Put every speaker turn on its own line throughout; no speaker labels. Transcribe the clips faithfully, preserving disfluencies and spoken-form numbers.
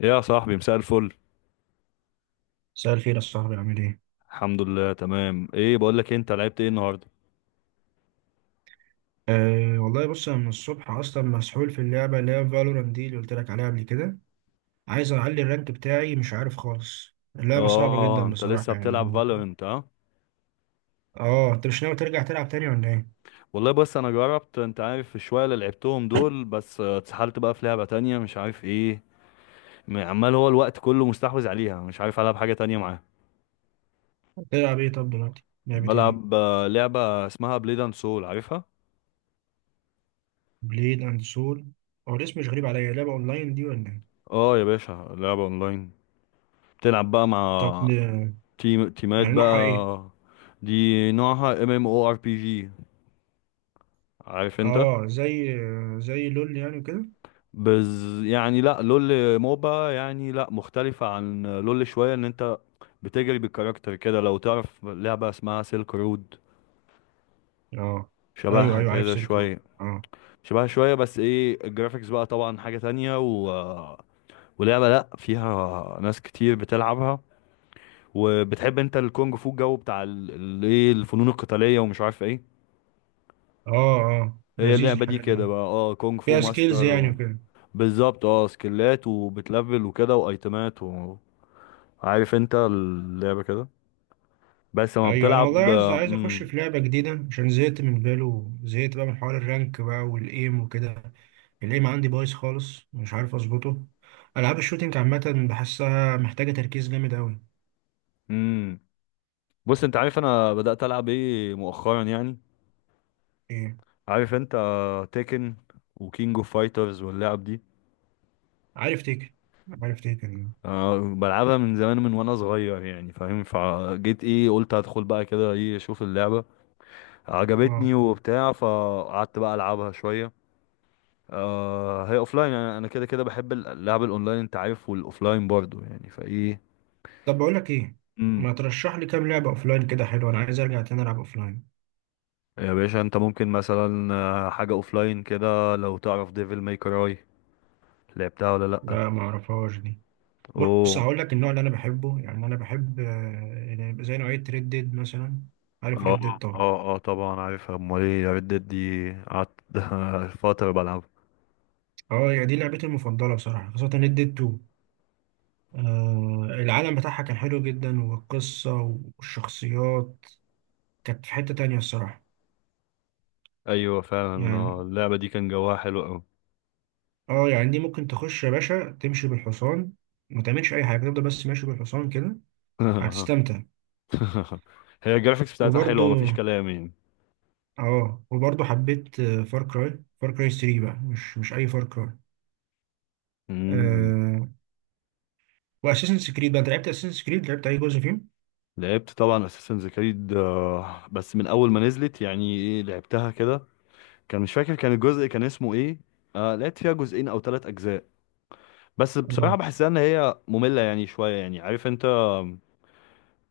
إيه يا صاحبي، مساء الفل.
مساء الخير يا صاحبي، عامل ايه؟
الحمد لله تمام. ايه بقول لك إيه، انت لعبت ايه النهارده؟
أه والله بص، انا من الصبح اصلا مسحول في اللعبه اللي هي فالورانت دي اللي قلت لك عليها قبل كده. عايز اعلي الرانك بتاعي مش عارف خالص. اللعبه صعبه
اه
جدا
انت لسه
بصراحه يعني.
بتلعب فالورنت؟ اه
اه انت مش ناوي ترجع تلعب تاني ولا ايه؟
والله، بس انا جربت، انت عارف الشويه اللي لعبتهم دول، بس آه، اتسحلت بقى في لعبه تانية مش عارف ايه. م- عمال هو الوقت كله مستحوذ عليها، مش عارف العب حاجه تانية معاها.
تلعب ايه طب دلوقتي؟ لعبه ايه دي؟
بلعب آه، لعبه اسمها بليد اند سول، عارفها؟
بليد اند سول. هو الاسم مش غريب عليا. لعبه اونلاين دي ولا ايه؟
اه يا باشا، لعبه اونلاين. بتلعب بقى
طب
مع
آه،
تيم تيمات
يعني نوعها ايه؟
بقى. دي نوعها ام ام او ار بي جي، عارف انت.
اه زي آه، زي لول يعني وكده؟
بز يعني، لا لول. موبا يعني، لا، مختلفة عن لول شوية، ان انت بتجري بالكاركتر كده. لو تعرف لعبة اسمها سيلك رود،
اه ايوه
شبهها
ايوه عارف
كده
سيرك رود
شوية.
اه.
شبهها شوية، بس ايه الجرافيكس بقى طبعا حاجة تانية و... ولعبة، لا، فيها ناس كتير بتلعبها. وبتحب انت الكونج فو، الجو بتاع ال- ال- ايه الفنون القتالية ومش عارف ايه.
اه اه
هي
لذيذ
اللعبة دي
الحاجات
كده
دي.
بقى، اه، كونج فو
فيها
ماستر
سكيلز يعني
و...
وكده.
بالظبط، اه سكيلات وبتلفل وكده وايتمات. عارف انت اللعبة كده. بس لما
ايوه انا والله
بتلعب.
عايز عايز اخش
امم
في لعبه جديده، عشان زهقت من فالو، زهقت بقى من حوار الرانك بقى والايم وكده. الايم عندي بايظ خالص مش عارف اظبطه. العاب الشوتينج عامه بحسها محتاجه تركيز جامد قوي.
امم بص انت عارف انا بدأت العب ايه مؤخرا يعني.
ايه؟
عارف انت، تيكن وكينج اوف فايترز واللعب دي.
عارف تيكن، عارف تيكن
أه بلعبها من زمان، من وانا صغير يعني فاهم. فجيت ايه، قلت هدخل بقى كده ايه اشوف اللعبة.
اه.
عجبتني وبتاع، فقعدت بقى العبها شوية. أه هي اوفلاين. يعني انا كده كده بحب اللعب الاونلاين انت عارف، والاوفلاين برضو يعني فايه.
طب بقول لك ايه؟ ما ترشح لي كام لعبه اوفلاين كده حلوه، انا عايز ارجع تاني العب اوفلاين.
يا باشا انت ممكن مثلا آه، حاجة اوفلاين كده، لو تعرف ديفل ماي كراي، لعبتها ولا لأ؟
لا ما اعرفهاش دي. بص
اوه.
هقول لك النوع اللي انا بحبه. يعني انا بحب، آه، يعني زي نوعيه ريد ديد مثلا. عارف
اه
ريد ديد طبعا.
اه اه طبعا عارفها، امال ايه، ريد ديد دي قعدت فترة بلعبها.
اه يعني دي لعبتي المفضلة بصراحة، خاصة ريد ديد اتنين. آه، العالم بتاعها كان حلو جدا، والقصة والشخصيات كانت في حتة تانية الصراحة
ايوه فعلا، آه،
يعني.
اللعبة دي كان جواها حلو اوي.
اه يعني دي ممكن تخش يا باشا تمشي بالحصان، ما تعملش أي حاجة، تفضل بس ماشي بالحصان كده، هتستمتع.
هي الجرافيكس بتاعتها
وبرضو،
حلوة، مفيش كلام يعني.
اه، وبرضو حبيت فار كراي. فار كراي تلاتة بقى، مش مش أي فار كراي.
مم.
آه. وأساسنز كريد بقى، أنت لعبت أساسنز كريد، لعبت أي جزء فيهم؟
لعبت طبعا اساسنز كريد، بس من اول ما نزلت يعني ايه لعبتها كده. كان مش فاكر، كان الجزء كان اسمه ايه. آه لعبت فيها جزئين او ثلاث اجزاء. بس بصراحة
اه
بحسها ان هي مملة يعني شوية يعني، عارف انت.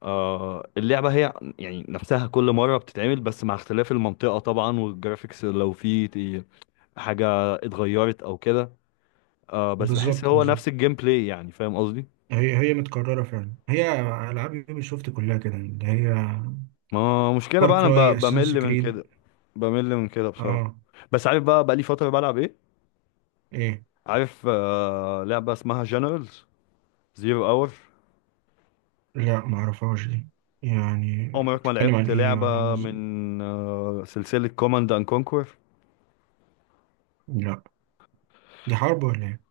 آه اللعبة هي يعني نفسها كل مرة بتتعمل، بس مع اختلاف المنطقة طبعا والجرافيكس، لو في ت- حاجة اتغيرت او كده. آه بس بحس
بالظبط
هو
بالظبط.
نفس الجيم بلاي، يعني فاهم قصدي.
هي هي متكررة فعلا. هي ألعاب يوبي سوفت كلها كده، اللي هي
ما مشكلة
فار
بقى، انا
كراي،
ب-
اساسنس
بمل من كده،
كريد
بمل من كده بصراحة.
اه،
بس عارف بقى، بقى لي فترة بلعب ايه.
ايه.
عارف آه لعبة اسمها جنرالز زيرو اور.
لا معرفهاش دي. يعني
عمرك ما
بتتكلم عن
لعبت
ايه ولا عاملة
لعبة
ازاي؟
من آه سلسلة كوماند اند كونكور؟
لا دي حرب ولا ايه؟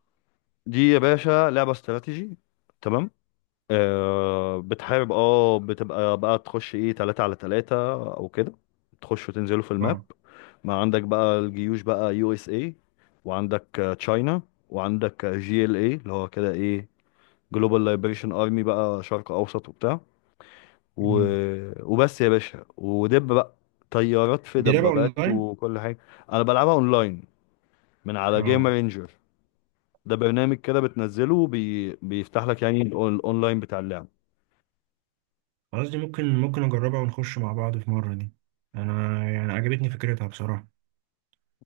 دي يا باشا لعبة استراتيجي. تمام. آه بتحارب، اه بتبقى بقى تخش ايه تلاتة على تلاتة او كده، تخشوا تنزلوا في الماب.
اه.
ما عندك بقى الجيوش بقى، يو اس اي، وعندك آه، تشاينا، وعندك جي ال اي، اللي هو كده ايه، جلوبال ليبريشن ارمي بقى، شرق اوسط وبتاع و...
مم.
وبس يا باشا ودب بقى، طيارات في
دي لعبة
دبابات
اونلاين؟
وكل حاجة. انا بلعبها اونلاين من على جيم
اه
رينجر. ده برنامج كده بتنزله، بي... بيفتح لك يعني الأون- الاونلاين بتاع اللعب.
خلاص، دي ممكن ممكن اجربها، ونخش مع بعض في مرة دي. انا يعني عجبتني فكرتها بصراحة.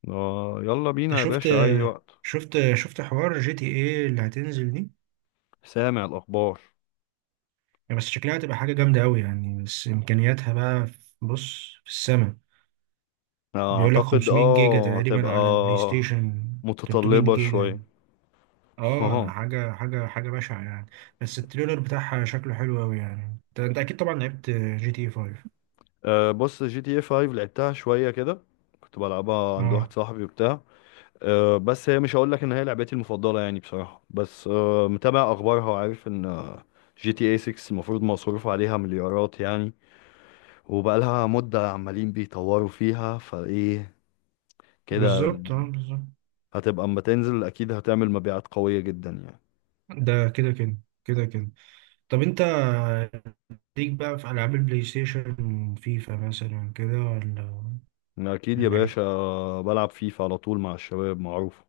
آه يلا بينا
انت
يا
شفت،
باشا اي وقت.
شفت شفت حوار جي تي ايه اللي هتنزل دي؟
سامع الاخبار؟
يعني بس شكلها هتبقى حاجة جامدة قوي يعني. بس امكانياتها بقى في- بص في السما. بيقول لك
اعتقد
خمسمائة جيجا
اه هتبقى
تقريبا على البلاي ستيشن، تلتمية
متطلبة شوية.
جيجا. اه، حاجه حاجه حاجه بشعه يعني. بس التريلر بتاعها شكله حلو قوي يعني. انت أنت اكيد طبعا لعبت جي تي خمسة.
اه بص، جي تي اي خمسة لعبتها شوية كده، كنت بلعبها عند
اه
واحد صاحبي وبتاع. آه، بس هي مش هقول لك ان هي لعبتي المفضلة يعني بصراحة، بس آه، متابع اخبارها وعارف ان جي تي اي ستة المفروض مصروف عليها مليارات يعني، وبقالها مدة عمالين بيطوروا فيها فايه كده.
بالظبط اه بالظبط.
هتبقى اما تنزل اكيد هتعمل مبيعات قوية جدا يعني.
ده كده كده، كده كده. طب انت، ليك بقى في العاب البلاي ستيشن؟ فيفا مثلا كده ولا
أنا اكيد يا
ولا ايه؟
باشا بلعب فيفا على طول مع الشباب، معروف،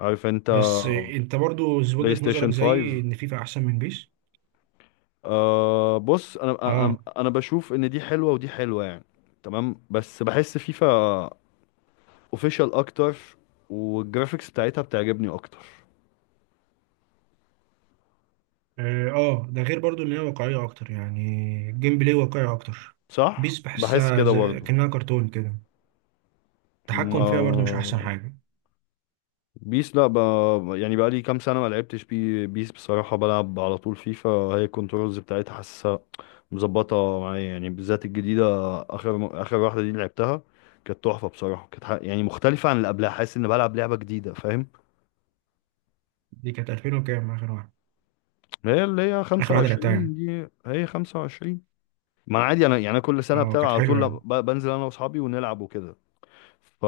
عارف انت.
بس انت برضو
بلاي
وجهة نظرك
ستيشن خمسة.
زي ان فيفا احسن من بيس؟
أه بص، انا انا
اه
أنا بشوف ان دي حلوة ودي حلوة يعني. تمام، بس بحس فيفا اوفيشال اكتر، والجرافيكس بتاعتها بتعجبني اكتر.
اه، آه، ده غير برضو ان هي واقعية اكتر يعني. الجيم بلاي واقعي اكتر.
صح،
بيس
بحس
بحسها
كده
زي
برضه.
كأنها كرتون كده. التحكم فيها برضو مش احسن
ما
حاجة.
بيس، لا ب... يعني بقى لي كام سنة ما لعبتش بي... بيس بصراحة، بلعب على طول فيفا. هي الكنترولز بتاعتها حاسسها مظبطة معايا، يعني بالذات الجديدة. آخر آخر واحدة دي اللي لعبتها كانت تحفة بصراحة. كانت ح... يعني مختلفة عن اللي قبلها، حاسس إن بلعب لعبة جديدة فاهم.
دي كانت ألفين وكام اخر واحدة؟
هي اللي هي
اخر واحدة لعبتها
خمسة وعشرين،
يعني.
دي هي خمسة وعشرين. ما أنا عادي، أنا يعني أنا كل سنة
اه
بتابع
كانت
على
حلوة
طول،
يعني.
ب... بنزل أنا وأصحابي ونلعب وكده. ف...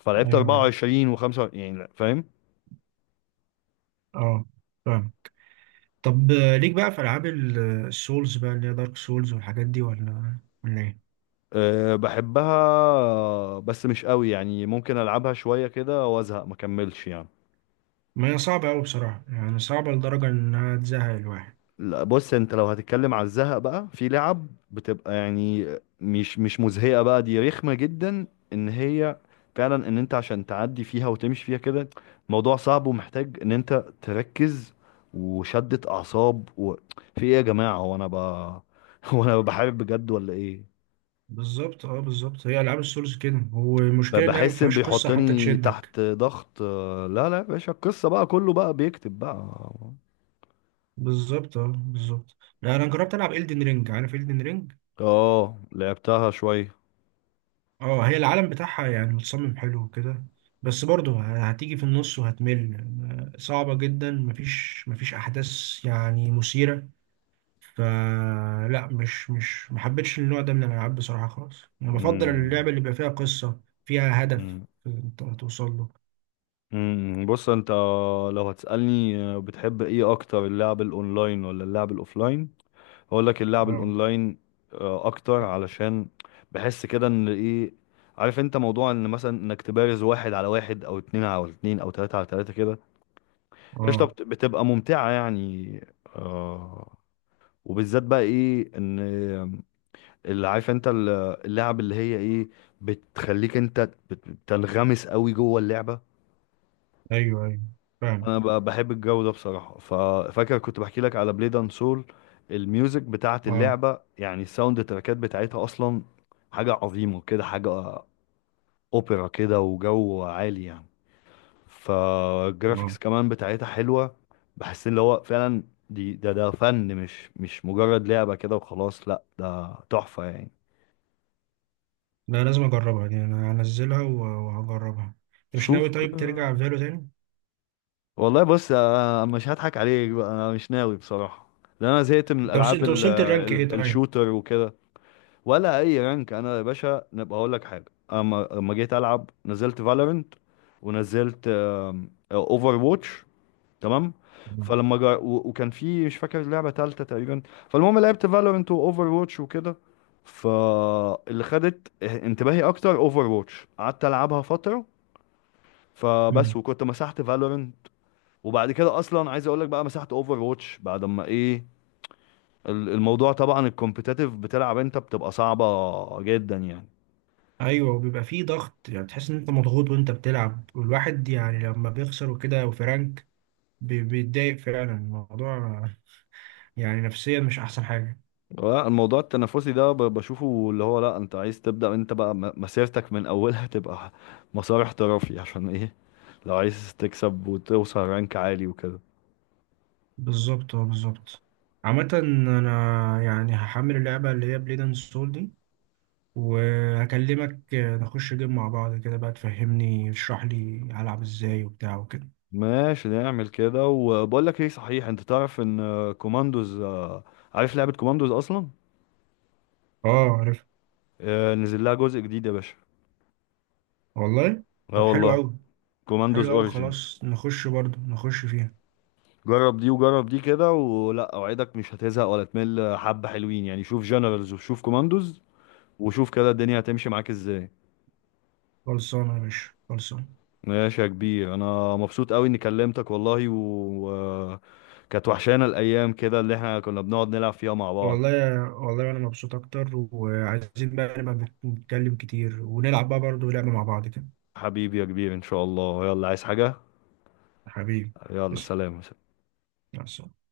فلعبت
ايوه يعني،
اربعة وعشرين و5 يعني فاهم.
اه، فاهم. طب آه، ليك بقى في العاب ال- السولز بقى، اللي هي دارك سولز والحاجات دي ولا ولا ايه؟
أه بحبها بس مش قوي يعني، ممكن العبها شويه كده وازهق ما اكملش يعني.
ما هي صعبة قوي بصراحة يعني، صعبة لدرجة انها تزهق الواحد.
لا بص، انت لو هتتكلم على الزهق بقى، في لعب بتبقى يعني مش مش مزهقه، بقى دي رخمه جدا. ان هي فعلا، ان انت عشان تعدي فيها وتمشي فيها كده موضوع صعب، ومحتاج ان انت تركز وشدة اعصاب و... في ايه يا جماعه، هو انا ب... هو انا بحارب بجد ولا ايه؟
بالظبط اه بالظبط. هي العاب السولز كده،
ب-
والمشكلة انها ما
بحس ان
فيهاش قصة حتى
بيحطني
تشدك.
تحت ضغط. آه، لا لا يا باشا، القصة بقى كله بقى بيكتب بقى.
بالظبط اه بالظبط. لا انا جربت العب إلدن رينج. عارف إلدن رينج؟
اه لعبتها شوية.
اه، هي العالم بتاعها يعني متصمم حلو وكده. بس برضه هتيجي في النص وهتمل. صعبة جدا، مفيش مفيش احداث يعني مثيرة. فلا، مش مش محبتش النوع ده من الالعاب بصراحة خالص. انا بفضل
مم.
اللعبة اللي بيبقى فيها قصة، فيها هدف
مم.
انت توصل له.
مم. بص انت، لو هتسألني آه، بتحب ايه اكتر، اللعب الاونلاين ولا اللعب الاوفلاين؟ هقول لك اللعب
اه
الاونلاين آه، اكتر، علشان بحس كده ان ايه، عارف انت موضوع ان مثلا انك تبارز واحد على واحد او اتنين على اتنين او تلاتة على تلاتة كده قشطة،
اه.
بت- بتبقى ممتعة يعني. آه. وبالذات بقى ايه ان اللي عارف انت ال- اللعب اللي هي ايه بتخليك انت بت- بتنغمس قوي جوه اللعبه.
ايوه ايوه فاهم
انا ب- بحب الجو ده بصراحه، ففاكر كنت بحكي لك على بليد اند سول. الميوزك بتاعه
اه.
اللعبه يعني الساوند تراكات بتاعتها اصلا حاجه عظيمه كده، حاجه اوبرا كده وجو عالي يعني. فالجرافيكس
آه.
كمان بتاعتها حلوه. بحس ان هو فعلا دي ده ده فن، مش مش مجرد لعبه كده وخلاص، لا ده تحفه يعني.
لا لازم اجربها يعني، انا هنزلها و- وهجربها. انت مش
شوف،
ناوي طيب
آه،
ترجع فالو تاني؟
والله بص، آه، آه، مش هضحك عليك بقى، انا مش ناوي بصراحة، لان انا زهقت من
انت وصلت
الالعاب
انت
ال-
وصلت الرانك ايه
ال-
طيب؟
الشوتر وكده. ولا اي رانك. انا يا باشا نبقى اقول لك حاجة. اما لما جيت العب، نزلت فالورنت ونزلت اوفر واتش تمام،
آه.
فلما جا... و... وكان في مش فاكر لعبة تالتة تقريبا. فالمهم لعبت فالورنت واوفر واتش وكده، فاللي خدت انتباهي اكتر اوفر واتش، قعدت العبها فترة فبس،
مم.
وكنت مسحت فالورنت. وبعد كده اصلا عايز اقول لك بقى، مسحت اوفر واتش بعد ما ايه ال- الموضوع طبعا الكومبيتاتيف، بتلعب انت بتبقى صعبة جدا يعني.
ايوه، وبيبقى فيه ضغط، يعني تحس ان انت مضغوط وانت بتلعب. والواحد يعني لما بيخسر وكده وفي رانك، بي- بيتضايق فعلا الموضوع. يعني نفسيا مش احسن حاجه.
لا، الموضوع التنافسي ده ب- بشوفه اللي هو، لا، انت عايز تبدأ انت بقى م- مسيرتك من اولها تبقى مسار احترافي، عشان ايه لو عايز تكسب وتوصل رانك عالي وكده.
بالظبط اه بالظبط. عامه انا يعني هحمل اللعبه اللي هي بليد اند سول دي، وهكلمك نخش جيم مع بعض كده بقى، تفهمني تشرح لي هلعب ازاي وبتاع وكده.
ماشي نعمل كده. وبقول لك ايه صحيح، انت تعرف ان آه، كوماندوز، آه، عارف لعبة كوماندوز اصلا؟
اه عارف
آه، نزل لها جزء جديد يا باشا.
والله. طب
اه
حلو
والله.
قوي.
كوماندوز
حلو قوي
اوريجينز.
خلاص، نخش برضو نخش فيها.
جرب دي وجرب دي كده، ولا اوعدك مش هتزهق ولا تمل، حبة حلوين يعني، شوف جنرالز وشوف كوماندوز، وشوف كده الدنيا هتمشي معاك ازاي.
خلصانه يا باشا، خلصانه.
ماشي يا كبير، انا مبسوط قوي اني كلمتك والله و... كانت وحشانا الايام كده اللي احنا كنا بنقعد نلعب فيها مع بعض.
والله يا- والله انا مبسوط اكتر، وعايزين بقى نبقى بنتكلم كتير، ونلعب بقى برضو لعبه مع بعض كده.
حبيبي يا كبير، ان شاء الله. يلا عايز حاجة،
حبيبي.
يلا
تسلم.
سلام.
مع السلامة.